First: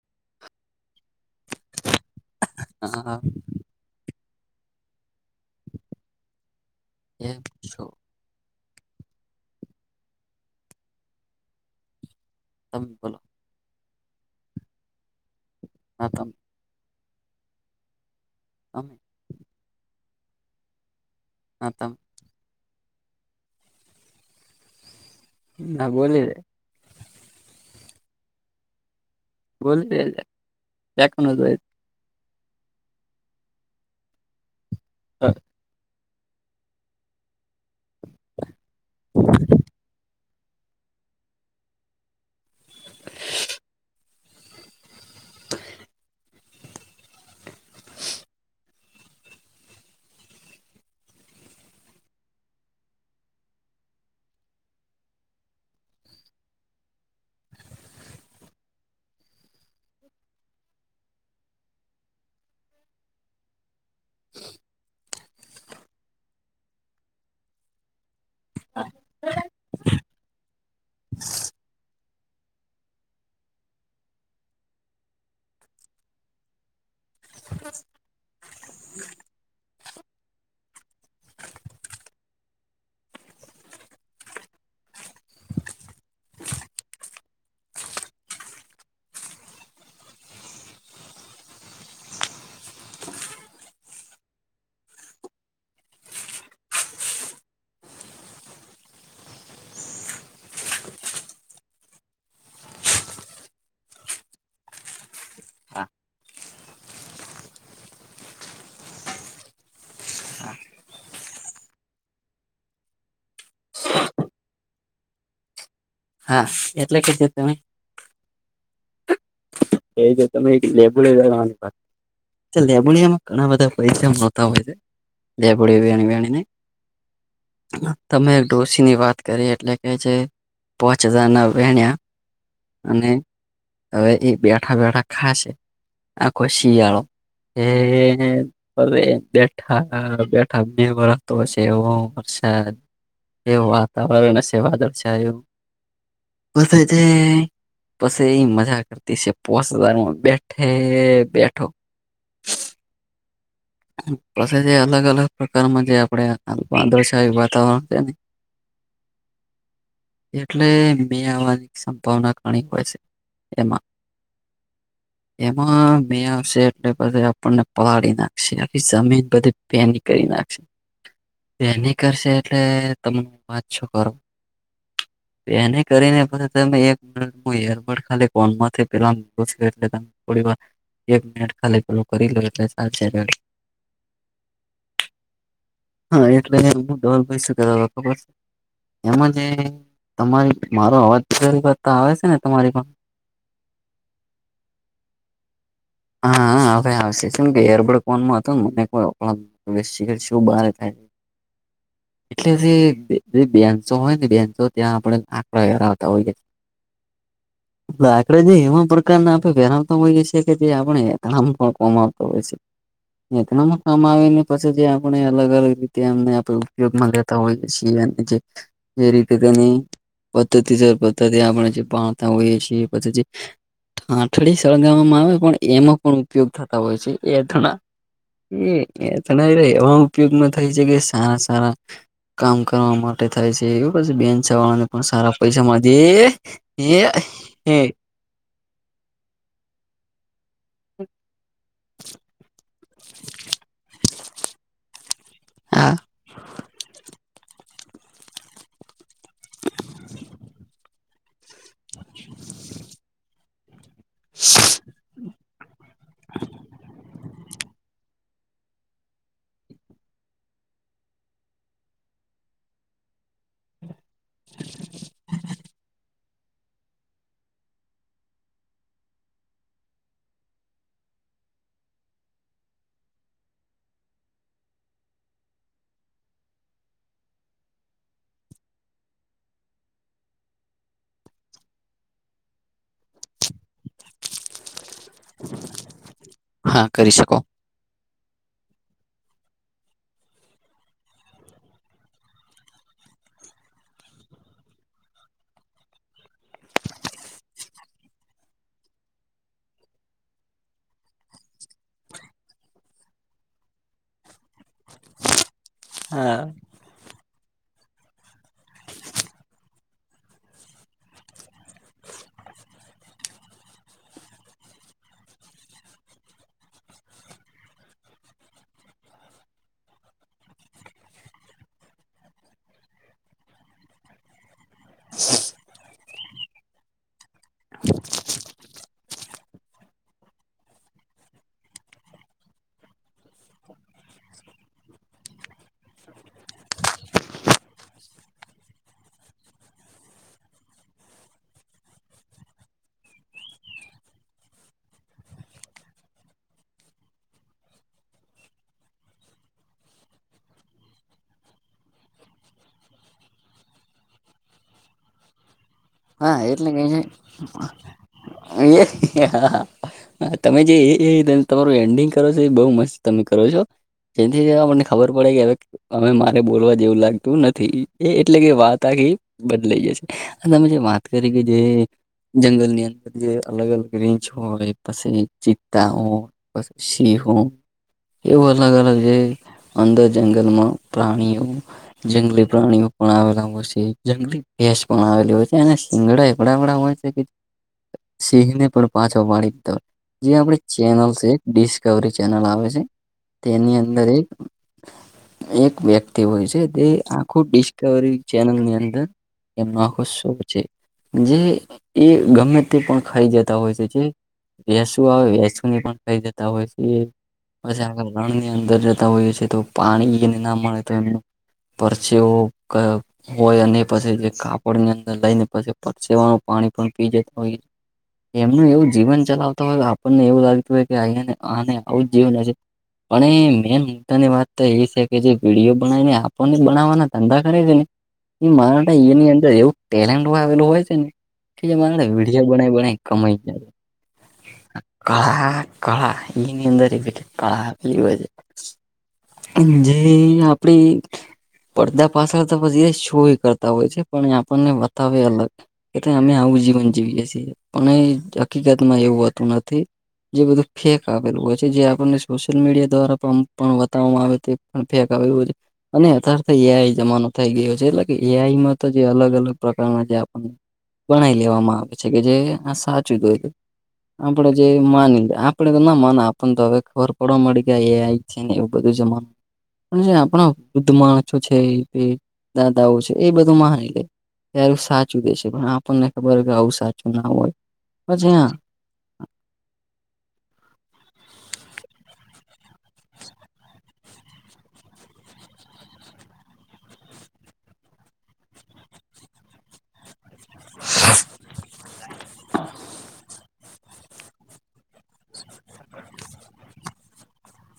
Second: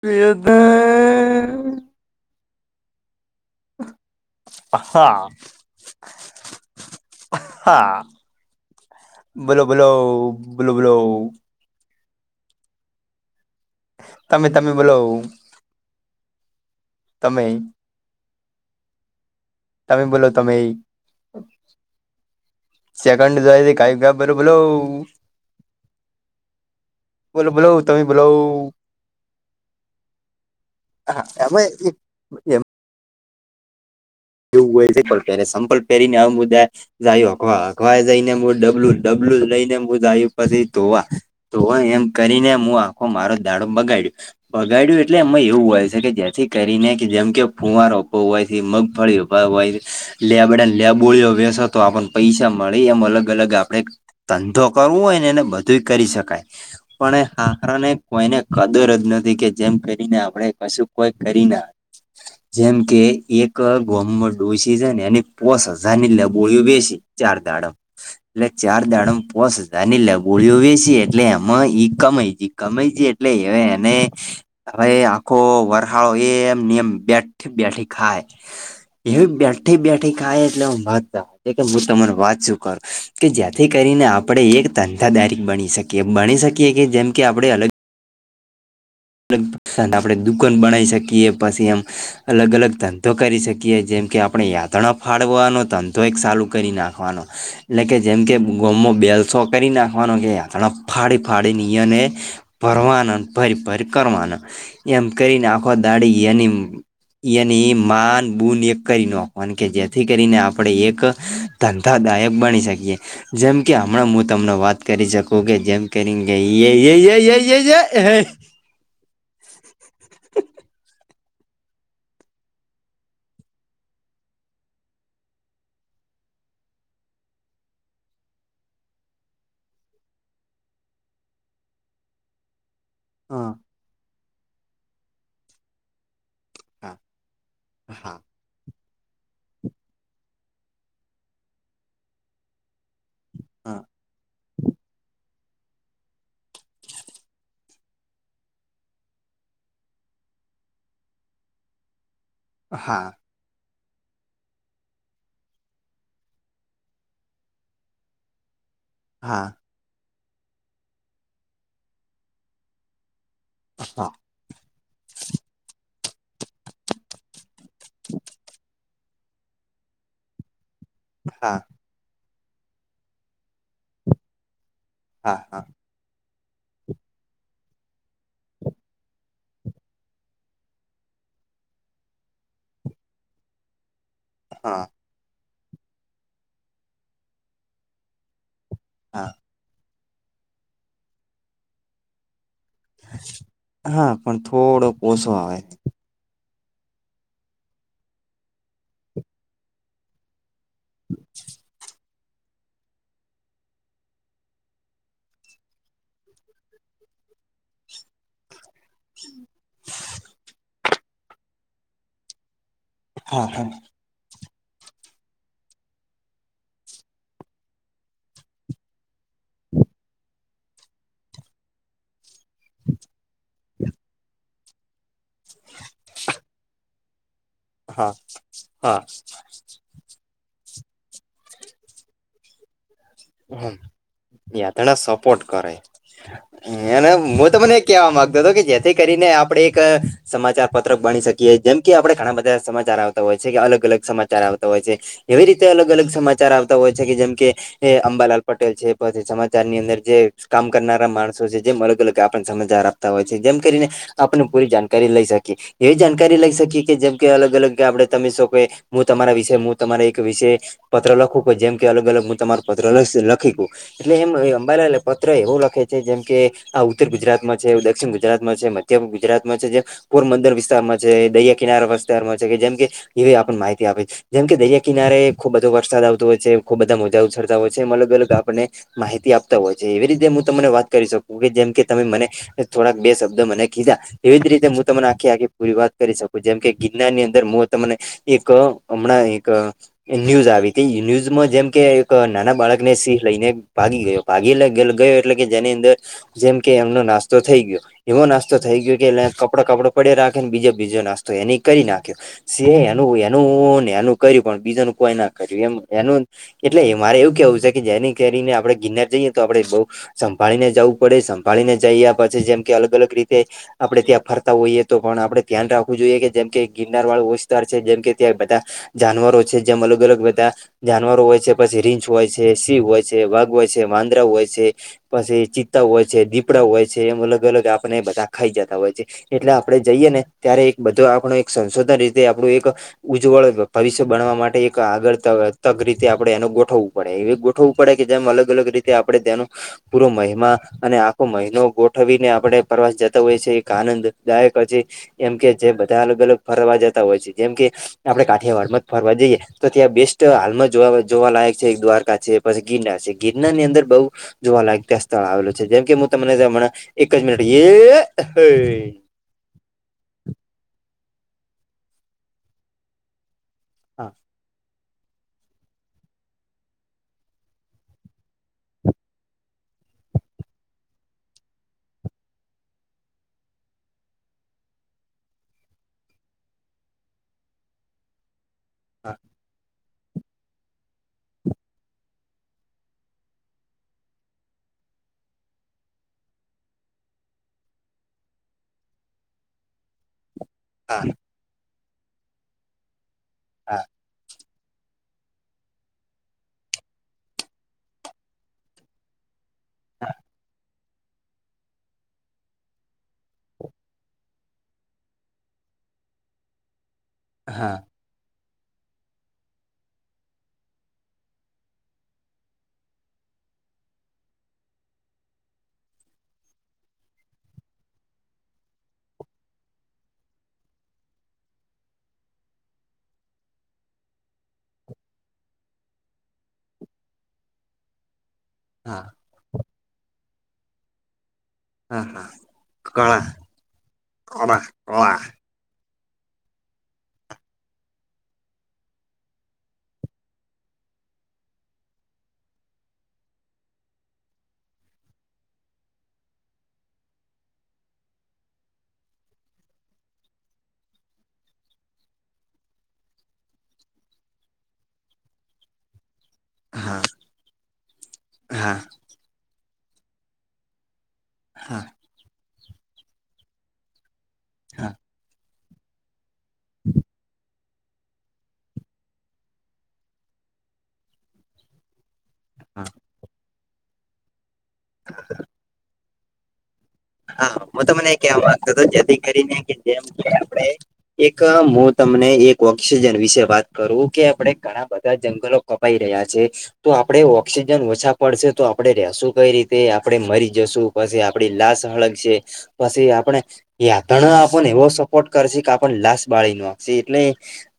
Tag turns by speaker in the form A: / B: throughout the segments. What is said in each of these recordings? A: પેદ ને
B: હા, હા.
A: હા,
B: કેમ છો
A: હા. બોલો બોલો બોલો બોલો.
B: તમ બોલો.
A: તમે તમે બોલો.
B: હા તમ
A: તમે.
B: આમ
A: તમે બોલો તમે.
B: હા તમ.
A: સેકન્ડ જો કઈ ક બરો બોલો.
B: ના બોલી રે.
A: બોલો બોલો તમે બોલા.
B: બોલી રે
A: હા
B: વ્યાકરણ જ
A: અમે
B: હોય.
A: એ એમ. એવું હોય છે કે સંપલ પેરીને આ મુદ્દ જાયું અખવા અખવા જઈનેું ડબલું ડબલું લઈને બું જાયું પછી ધોવા તો એ એમ કરીને હું આખો મારો દાડો બગાડ્યો. બગાડ્યું એટલે એમાં એવું હોય છે કે જેથી કરીને જેમ કે ફૂવારરોપવો હોય છે મગ મળયુ લેબને લેબોળયો બેસ તો આપણને પૈસા મળી એમ અલગ અલગ આપડે ધંધો કરવો હોય ને એને બધુંઈ કરી શકાય. પણ એ હારાને કોઈને કદર જ નથી કે જેમ કરીને આપણે કશું કોઈ કરી ના. જેમ કે એક ક ગોમમાં ડોસી સે ને એની પોસ હજારની [unintelligible] વહેંસી ચાર દાડમ. એટલે ચાર દાડમ પોસ હજારની [unintelligible] વહેંસી એટલે એમાં ઈ કમાઈ ગઈ. કમાઈ જાય એટલે હવે એને હવે આખો વરહાળો એમ નિયમ [unintelligible] ઠી બેઠી ખાય, એવી બેઠી-બેઠી ખાય એટલે [unintelligible] કે-કે હું તમારે વાત શું કરું, કે જેથી કરીને આપણે એક ધંધાદારીક બની શક કીએ, બણી શકીએ કે જેમ કે આપણે અલગ [unintelligible] [unintelligible] આપણે દુકાન બનાઈ શકીએ, પસી એમ અલગ-અલગ ધંધો કરી શકીએ. જેમ કે આપણે યાદ તણ ફાડવાનો ધંધો એક સાલું કરી નાખવાનો. એટલે કે જેમ કે ગોમમાં બેલ સોકરી નાખવાનો કે [unintelligible] ફાડી-ફાડી નિયને ભરવાનાન, ભરી-ભરી કરવાના. એમ કરીને આખો
B: હા
A: દાડી એની એની ઈ માન બુન એકેય નો, મન કેઈ જેથી કરીને આપણે એક ધંધાદાયક બની શકીએ. જેમ કે હમણાં હું તમને વાત કરી શકું કે જેમ
B: હા એટલે કે જે તમે
A: [unintelligible]
B: એજ તમે [unintelligible] જે લેબોડીયામાં ઘણા બધા પૈસા નોતા હોય છે. લેબોડીયા વેણી-વણીને. તમે એક ડોસીની વાત કરી એટલે કે જે પોચ હજાર ના વેણ્યા અને
A: હા.
B: હવે ઈ બેઠા-બેઠા ખાસે. આખો શીયાળો. એ
A: હા
B: હવે બેઠા-બેઠા બે વરહ તો [unintelligible] વરસાદ એવો
A: હા
B: વાતાવરણ હશે વાદળ છાયો. [unintelligible] પસે ઈ મજા કરતી સે. [unintelligible] માં બેઠે બેઠો.
A: હા.
B: પછી જે અલગ-અલગ પ્રકારમાં જે આપડે વાદળછાયું [unintelligible] [inaudible]
A: હા.
B: એટલે મે આવવાની સંભાવના ઘણી પછી. એમાં.
A: હા
B: એમાં મે આવશે એટલે પછી આપ પણને પહાળી નાખશે. આખી જમીન બધી ભેની કરી નાખશે.
A: હા.
B: ભેની કરશે એટલે તમે વાત શું કરો.
A: હા હા
B: ભેની કરીને પછી તમે એક મિનિટ [inaudible] એક મિનિટ ખાલી પેલું કરી લઉં [unintelligible]
A: હા.
B: હા એટલે [unintelligible] ધવરભાઈ શું કહેતા તા ખબરસ?
A: હા
B: એમાં જે તમારી મારો અવાજ [unintelligible] કરતા આવે છે ને તમારી [unintelligible]
A: હા પણ થોડોક ઓસો આવે.
B: હા, હા હવે આવશે. શું કેઈ એરબર્ડ ફોનમાં હતોન [unintelligible] [unintelligible] એટલે જે બે બેન્ચો હોય ને બેન્ચો ત્યાં આપણે [unintelligible] આપણે જે એવા પ્રકારના આપે વહેરાવતા હોઈએ છીએ કે જે
A: હા હા
B: આપણે [unintelligible] કામ આવેને પછી જે આપણે અલગ-અલગ રીતે એમને આપણે ઉપયોગમાં લેતા હોઈએ છીએ. અને જે જે રીતે તેની પદ્ધતિ જોઈ પદ્ધતિ આપણે જે [unintelligible] [unintelligible] હોઈએ છીએ, પછી જે ઠાઠડી સળગાવવામાં આવે પણ એમાં પણ ઉપયોગ થતા હોય છે. એઠણાં
A: હા
B: એ એથણાઈ રહે [unintelligible] ઉપયોગ ન થઈ શકે સારા-સારા કામ કરવામાં. [unintelligible] થાય છે,
A: હા
B: એવું
A: યાતણા સપોર્ટ કરે
B: પાછું
A: અને હું તમને એ
B: [unintelligible]
A: [unintelligible] જેથી કરીને આપડે એક સમાચાર પત્રક બની શકીએ. જેમ કે આપડે ઘણા બધા સમાચાર આવતા હોય છે, કે અલગ-અલગ સમાચાર આવતા હોય છે. એવી રીતે
B: હા
A: અલગ-અલગ સમાચાર આવ તાં હોય છે કે જેમ કે એ અંબાલાલ પટેલ છે, પછી સમાચાર ની અંદર જે કામ કરનારા માણ સો છે, જેમ અલગ-અલગ આપન સમાચાર આપતા હોય છે. જેમ કરીને આપને પૂરી જાણકારી લઈ શકીએ. એવી જાણકારી લઈ શકીએ કે જેમ કે અલગ-અલગ આપડે તમે સો કે હું તમારા વિશે હું તમારા એક વિશે પત્ર લખું કે જેમ કે અલગ-અલગ હું તમારું પત્ર લસ લખી કું. એટલે એમ એ અંબાલાલ એ પત્ર એવું લખે છે જેમ કે આ ઉત્તર ગુજરાતમાં છે, એવું દક્ષિણ ગુજરાતમાં છે. મ ધ્યમ ગુજરાતમાં છે જે પોરબંદર વિસ્તારમાં છે, દરિયા કિનારા વિસ્તારમાં છે કે જેમ કે એવી આપન માહિતી આપે છ. જેમકે દરિયા કિનારે ખુબ બધો વરસાદ આવતો હોય છે, ખુબ બધા મોજા ઉછળતા હોય છે, એમ અલગ-અલગ આપણને માહિતી આપતા હોય છે. એવી રીતે હું તમને વાત કરી શકું કે જેમ કે તમે મને થોડાક બે શબ્દ મને કીધા એવી જ રીતે હું તમને આખે આખી પૂરી વાત કરી શકું, જેમ કે
B: હા કરી
A: ગિરનારની
B: શકો
A: અંદર મોત તમને એક હમણાં એક ન્યૂઝ આવી તી. ઈ ન્યૂઝમાં જેમ કે એક નાના બાળકને સિંહ લઈને ભાગી ગયો, ભાગી એટલે ગલ ગયો કે જેની અંદર જેમ કે એમનો નાસ્તો થઇ ગયો. એવો નાસ્તો થઈ ગયો કે એને કપડા-કપડા પડે રાખે ને બીજે બીજો નાસ્તો એની ઈ કરી નાખ્યો. સિંહે એનું-એનું ને એનું કર્યું, પણ બીજાનું કોઈ ના કર્યું. એમ એનું
B: હા
A: જ એ એટલે મારે એવું કહેવું છે કે જેની કેરીને આપણે ગિરનાર જઈએ તો આપડે એ બઉ સંભાળીને જવું પડે, સંભાળીને જઈયા પછી જેમ કે અલગ-અલગ રીતે આપણે ત્યાં ફરતા હોઈએ તો પણ આપણે ધ્યાન રાખવું જોઈએ કે, જેમ કે ગિરનારવાળો વિસ્તાર છે, જેમ કે ત્યાં બધા જાનવરો છે, જેમ અલગ-અલગ બધા જાનવરો હોય છે પછી રીંછ હોય છે, સિંહ હોય છે, વાઘ હોય છે, વાંદરા હોય છે. પછી ચિત્તા હોય છે, દીપડા હોય છે, એમ અલગ-અલગ આપણને એ બધા ખાઈ જતા હોય છે. એટલે આપણે જઈએ ને ત્યારે એક બધો આપણો એક સંશોધન રીતે આપણું એક ઉજ્જવળ ભવિષ્ય બનાવવા માટે એક [unintelligible] આપણે એનું ગોઠવવું પડે. એવું ગોઠવવું પડે કે જેમ અલગ-અલગ રીતે આપણે તેનો પૂરો મહિમા અને આખો મહિનો ગોઠવીને આપણે પ્રવાસ જતા હોય છે, એક આનંદદાયક જે એમ કે જે બધા અલગ-અલગ ફરવા જતા હોય છે, જેમ કે આપણે કાઠિયાવાડમાં જ ફરવા જઈએ તો ત્યાં બેસ્ટ હાલમાં જોવા જોવાલાયક છે, એક દ્વારકા છે, પછી ગિરનાર છે. ગિરનારની અંદર બહુ જોવાલાયક ત્યાં સ્થળ આવેલો છે જેમ કે હું તમને
B: હા એટલે
A: હમણાં જ,
B: ક
A: એક જ
B: છે
A: મિનિટ [unintelligible]
B: તમે જે એ-એ તમારું એન્ડિંગ કરો છો એ બહુ મસ્ત તમે કરો છો.
A: હા.
B: [unintelligible] આપણને ખબર પડે કે હવે હવે મારે બોલવા જેવું લાગતું નથી. એ એટલે કે વાત આખી બદલાઈ જશે. અને તમે જે વાત કરી કે જે જંગલની અંદર જે અલગ અલગ રેન્જ હોય, પછી ચિત્તા હો પછી હો, એવું અલગ અલગ જે
A: હા
B: અંદર જંગલમાં પ્રાણીઓ જંગલી પ્રાણીઓ પણ આવેલા હોય છે, જંગલી ભેંસ પણ આવેલી હોય છે અને સિંગડા એવાં એવાં હોય છે કે સિંહને પણ પાછો પાડી દેતા હોય. જે આપણી
A: હા
B: ચેનલ, ડિસ્કવરી ચેનલ આવે છે, તેની
A: હા
B: અંદર એક એક વ્યક્તિ હોય છે, એ આખું ડિસ્કવરી ચેનલની અંદર એમાં આખો શો છે, જે એ ગમે તે પણ ખાઈ જતા હોય છે. જે વિષ આવે, વિષુની પણ ખાઈ જતા હોય છે. પછી
A: હા
B: આ જંગલની અંદર જતા હોઈએ છીએ તો પાણી ન મળે તો એમને પરચિઓ હોય અને પછી જે કાપડની અં લઈને પછી પટસેવાનું પાણી પણ પી જતા હોય. એમનું એવું જીવન ચલાવતા હોય, આપણને એવું લાગતું હોય કે અહીંયા આને આવું જીવન હશે. પણ એ મેઈન મુદ્દાની વાત તો એ છે કે જે વીડિયો બનાવીને, આપોને બનાવવાના ધંધા કરે છે ને એમાં માનટ
A: હા
B: ની એવી અંદર એવો ટેલેન્ટ આવેલી હોય છે ને એમાં
A: હા હા
B: વીડિયો બનાવીને
A: કળા
B: કમાઈ જાય.
A: કળા કળા
B: આ કળા એની અંદર બે કળા જોવે છે. જે આપડી પડદા પાછળ તો પછી એ શો કરતા હોય છે, પણ એ આપણને બતાવે અલગ. કે અમે આવું જીવન જીવીએ છીએ અને હકીકતમાં એવું હોતું નથી. જે બધું ફેક આવેલું હોય છે, જે આપણને સોશિયલ મીડિયા દ્વારા પણ બતાવવામાં આવે તે પણ ફેક એવું અને અથર થે એ આઈ
A: હા
B: જમાનો થઈ ગયો છે, એટલે કે એ આઈ
A: હા
B: માં તો જે અલગ અલગ પ્રકારના આપણ ગણાઈ લેવામાં
A: હા
B: આવે છે કે જે આ સાચું જોઈને આપડે જે
A: હા
B: માની લે આ તે ના હવે આપણને તો ખબર પડવા મળી ત્યાં એ આઈ છે ને એવું બધું જમાનું અને જે આપણા વૃદ્ધ માણસો છે
A: હા
B: દાદાઓ છે, એ બધું માની લે, તારો સાચું દે છે, પણ આપણને ખબર કે આવું સા
A: હા, હું તમને એવા કેવા માંગતો હતો કે જેથી કરીને કે જેમ કે આપડે એક અહ હું તમને એક ઓક્સિજન વિશે વાત કરું કે આપણે ઘણા બધા જંગલો કપાઈ રહ્યાં છે તો આપડે ઓક્સિજન ઓછો પડશે તો આપડે રહીશું કઈ રીતે? આપડે મરી જશું પછી આપડી લાશ બળે છે, પછી આપડે યાત્રા આપણને એવો સપોર્ટ કરશે કે આપણ લાશ બાળી નાખશે એટલે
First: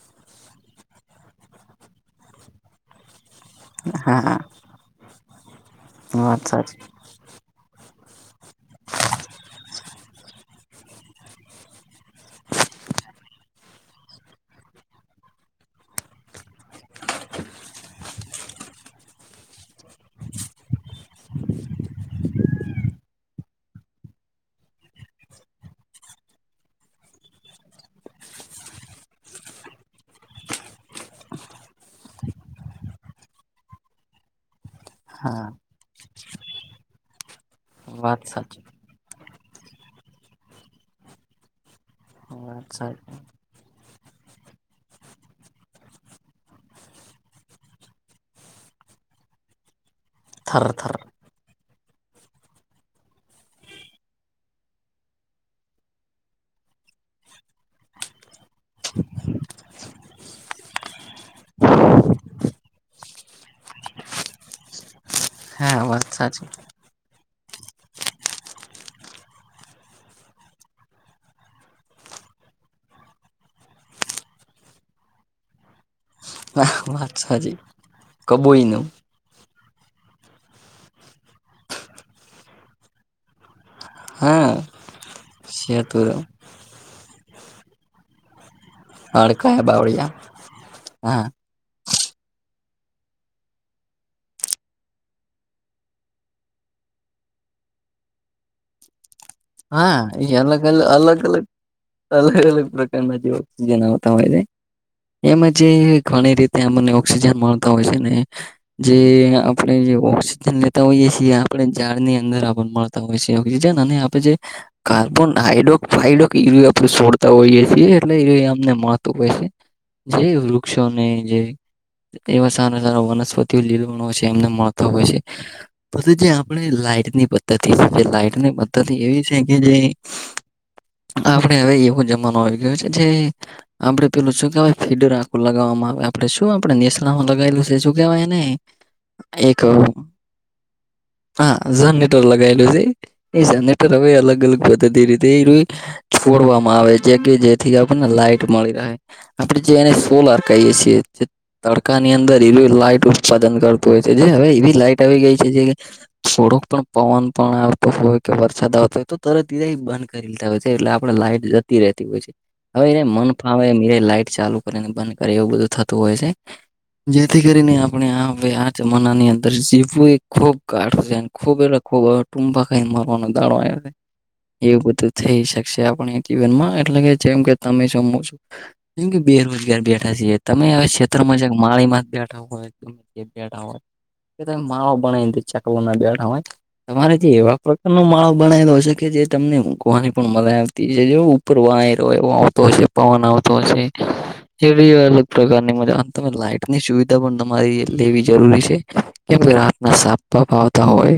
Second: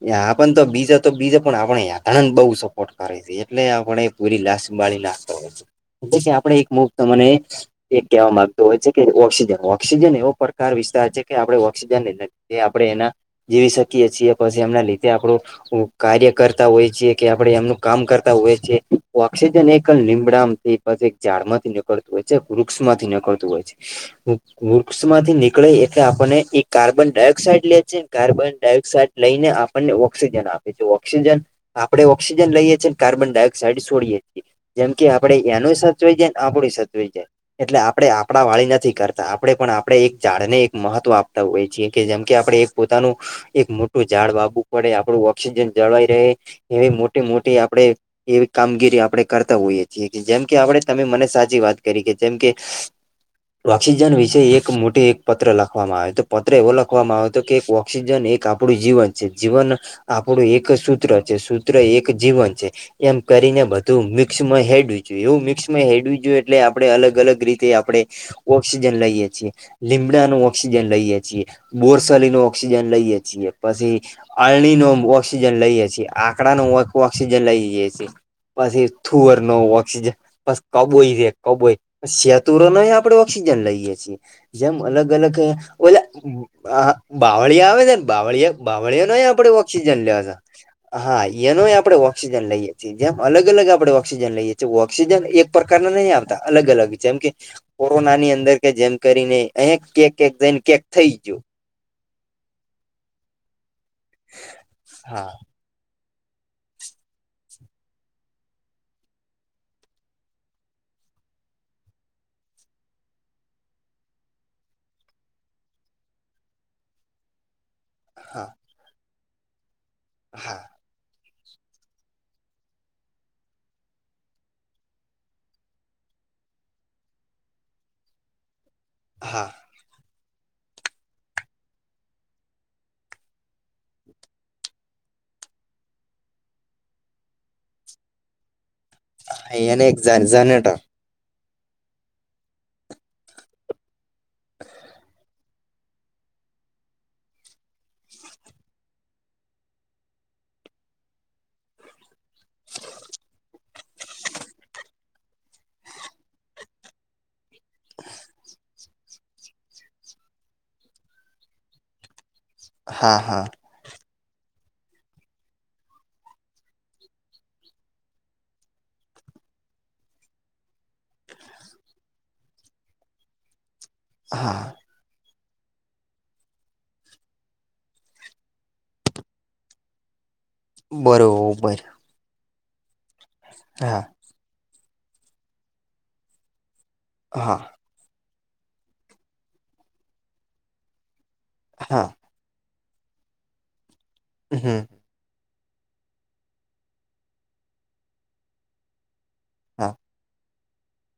A: એ આપણ તો બીજા તો બીજે પણ આપણે યાતન બહુ સહો પોર્ટ કરે છે એટલે આપડે
B: હા
A: પૂરી લાશ બાળી નાખતા હોય છે એટલે કે
B: વાત
A: આપડે એક
B: સાચી
A: મૂક તો મને એક કહેવા માંગતો હોય છે. કે ઓક્સિજન ઓક્સિજન એવો પ્રકાર વિસ્તાર છે કે આપડે ઓક્સિજન લઈનેજ આપડે એના જીવી શકીએ છીએ પછી એમના લીધે આપડું ઓ કાર્ય કરતા હોય છે કે આપડે એમનું કામ કરતા હોય છે ઓક્સિજન એક લીંબડા માંથી પછી એક ઝાડ માંથી નીકળતું હોય છે, વૃક્ષ માંથી નીકળતું હોય છે. વૃક્ષમાંથી નીકળે એટલે આપણને એ કાર્બન ડાયોક્સાઇડ લે છે કાર્બન ડાયોક્સાઇડ લઈને આપણને ઓક્સિજન આપે છે. ઓક્સિજન આપડે ઓક્સિજન લઈએ છીએ ને કાર્બન ડાયોક્સાઇડ છોડીએ છીએ. જેમ કે આપડે
B: હા
A: એનુંય સચવાઈ જાયને આપડું ઈ સચવાઈ જાય. એટલે આપડે
B: વાત
A: આપડા
B: સાચી
A: વાળી નથી કરતા. આપડે પણ આપડે એક ઝાડને એક મહત્વ આપતા હોઈએ છીએ કે જેમ કે આપડે
B: વાત
A: એક
B: સાચી
A: પોતાનું, એક મોટું ઝાડ વાવવું પડે, આપડું ઓક્સિજન જળવાઈ રહે એવી મોટી મોટી આપડે, એવી કામગીરી આપડે કરતા હોઈએ. છીએ કે, જેમ કે
B: થર
A: આપડે
B: થર
A: તમે મને સાચી વાત કરી કે, જેમ કે ઓક્સિજન વિશે એક મોટી એક પત્ર લખવામાં આવ્યો તો. પત્ર એવો લખવામાં આવ્યો તો કે એક ઓક સીજન એક આપણું જીવન છે. જીવન આપણું એક સૂત્ર છે. સૂત્ર એક જીવન છે. એમ કરીને બધું મિક્સમાં હેડ્યું. એવું મિક્સમાં
B: હા વાત
A: હેડયુ જોઈએ,
B: સાચી
A: એટલે આપડે અલગ અલગ રીતે આપડે, ઓક્સિજન લઈએ છીએ. લીમડાનો ઓક્સિજન લઈએ છીએ, બોરસલીનો ઓક્સિજન લઈએ છીએ. પછી અઈણીનો ઓક્સિજન લઈએ છીએ. આકડાનો ઑક્
B: વાત
A: ઓક્સિજન
B: સાચી
A: લઈએ છીએ.
B: કબોઈ નું
A: પછી થુવરનો ઓક્સિજન, પસ કબોઈ છે કબોઈ. સેતુરો નોય આપડે ઓક્સિજન લઈ એ છીએ.
B: હા
A: જેમ અલગ અલગ ઓલ્યાં
B: સેતુરમ
A: આ બાવળીયા આવે સે ને બાવળીયા બાવળીયા નોય આપડે
B: હડકાયા
A: ઓક્સિજન
B: બાવળિયા
A: લેવાના. હા ઇયનોય આપડે ઓક્સિજન લઈએે છીએ. જેમ અલગ અલગ આપડે ઓક્સિજન લઈએ છીએ. ઓક્સિજન એક પ્રકારના નહીં આવતા, અલગ અલગ. જેમ કે કોરોનાની અંદર કે જેમ કરીને અહી
B: હા,
A: કેક
B: એ
A: કેક જઈને
B: અલગ-અલગ,
A: કેક થઈ
B: અલગ-અલગ
A: ગયું
B: અલગ અલગ પ્રકારના જે ઓક્સિજન આવતા હોય છે,
A: હા
B: એમાંય જે ઘણી રીતે અમને ઓક્સિજન મળતા હોય છે ને જે આપણે જે ઓક્સિજન લેતા હોઈએ છીએ, આપણે ઝાડ ની અંદર આપડન મળ તા હોય છે. ઑક્સિજન અને આપડે જે કાર્બન હાઇડોક ફાઇડોક એરિયૂ આપડે છોડતા હોઈએ છીએ એટલે
A: હા
B: એરિયૂ એમણે મળ તો [unintelligible] જે
A: હા
B: વૃક્ષો ને જે એવા સારા સારા વનસ્પતિઓ લીલવણ હોય છે, એમને મળતા હોય છે. પછી જે આપણે લાઈટની પદ્ધતિ છે, જે લાઈટ ની પદ્ધતિ એવી છે કે
A: હા
B: જે, આપણે હવે એવો જમાનો આવી ગ્યો છે, જે આપડે પેલું શું કેવાય, ફીડર આખું લગાવવામાં આવે. આપડે શું આપડે નેસડામાં લગાવેલું છે શું કેવાય એને? એક,
A: એને જનેટર
B: હા જનરેટર લગાયેલું છે. એ જનરેટર હવે અલગ અલગ પદ્ધતિ રીતે એયરુઈ છોડવામાં આવે છે, જે કે જેથી આપણને લાઈટ મળી રહે. આપડે જે એને સોલાર કહીએે છીએ. તડકાની અંદર [unintelligible] લાઈટ ઉત્પાદન કરતું હોય છે. જે હવે એવી લાઈટ આવી ગઈ છે, જે થોડોક પણ પવન પણ આવતો હોય કે વર સાદ આવતો હોય તો તરત એરિયાઇ બંધ કરી દેતા હોય છે. એટલે આપડે લાઈટ જતી રહેતી હોય છે. હવે એ
A: હા
B: મન
A: હા
B: ફાવે એમ એ લાઈટ ચાલુ કરીને બંધ કરે, એવું બધું થતું હોય છે. જેથી કરીને આપણે હવે આ જમાનાની અંદર જીવવું એ ખૂબ કાઠું છે. ખૂબ એટલે ખૂબ. હવે ટૂંપા ખાઈન મરવાનો દાડો આવ્યો.
A: હા
B: એવું બધું થઈ શકશે આપણે જીવનમાં. એટલે કે જેમ કે તમે છો મુ છું જેમ કે બેરોજગાર બેઠા છીએ. તમે એવે શેતરમાં ચેક
A: બરોબર
B: માળીમાથ બેઠા હોય, ગમે ત્યાં બેઠા હોય
A: હા
B: કે તમે માળો બનાઈને ચકલના બેઢા હોય. તમારે જે એવા
A: હા
B: પ્રકારનો માળો બણેલો હશે, કે જે તમને [unintelligible] પણ મલાઈ આવતી, જે ઉપર વાઈ
A: હા
B: રહ્યો એવો આવતો હશે. પવન આવતો હશે. એ
A: હમ
B: પ્રકારની મજા તમે લાઈટની સુવિધા પણ તમારી લેવી જરૂરી છે. કેમ કે
A: હા
B: રાતના સાપ બાપ આવતા હોય.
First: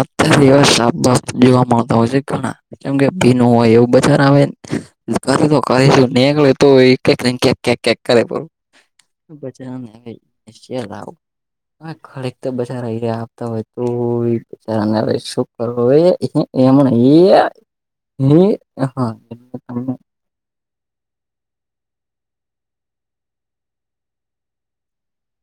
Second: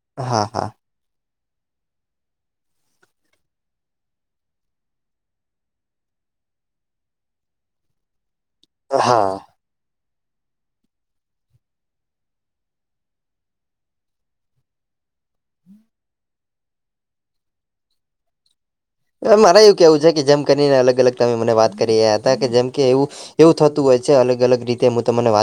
B: અત્યારે
A: હા હા
B: એવા શાપ બાપ જોવા મળતો હોય છે ઘના. કેમ કે ભીનું હોય એવું, બધા આવે.
A: હા
B: [unintelligible] [unintelligible] [unintelligible] [unintelligible]
A: અહ મારે એવું
B: તમને
A: કેવું છે, કે જેમ કરીને અલગ-અલગ તમે મને વાત કરી રહ્યા હતા, કે જેમ કે એવું એવું થતું હોય છે અલગ-અલગ રીતે હું તમને વાત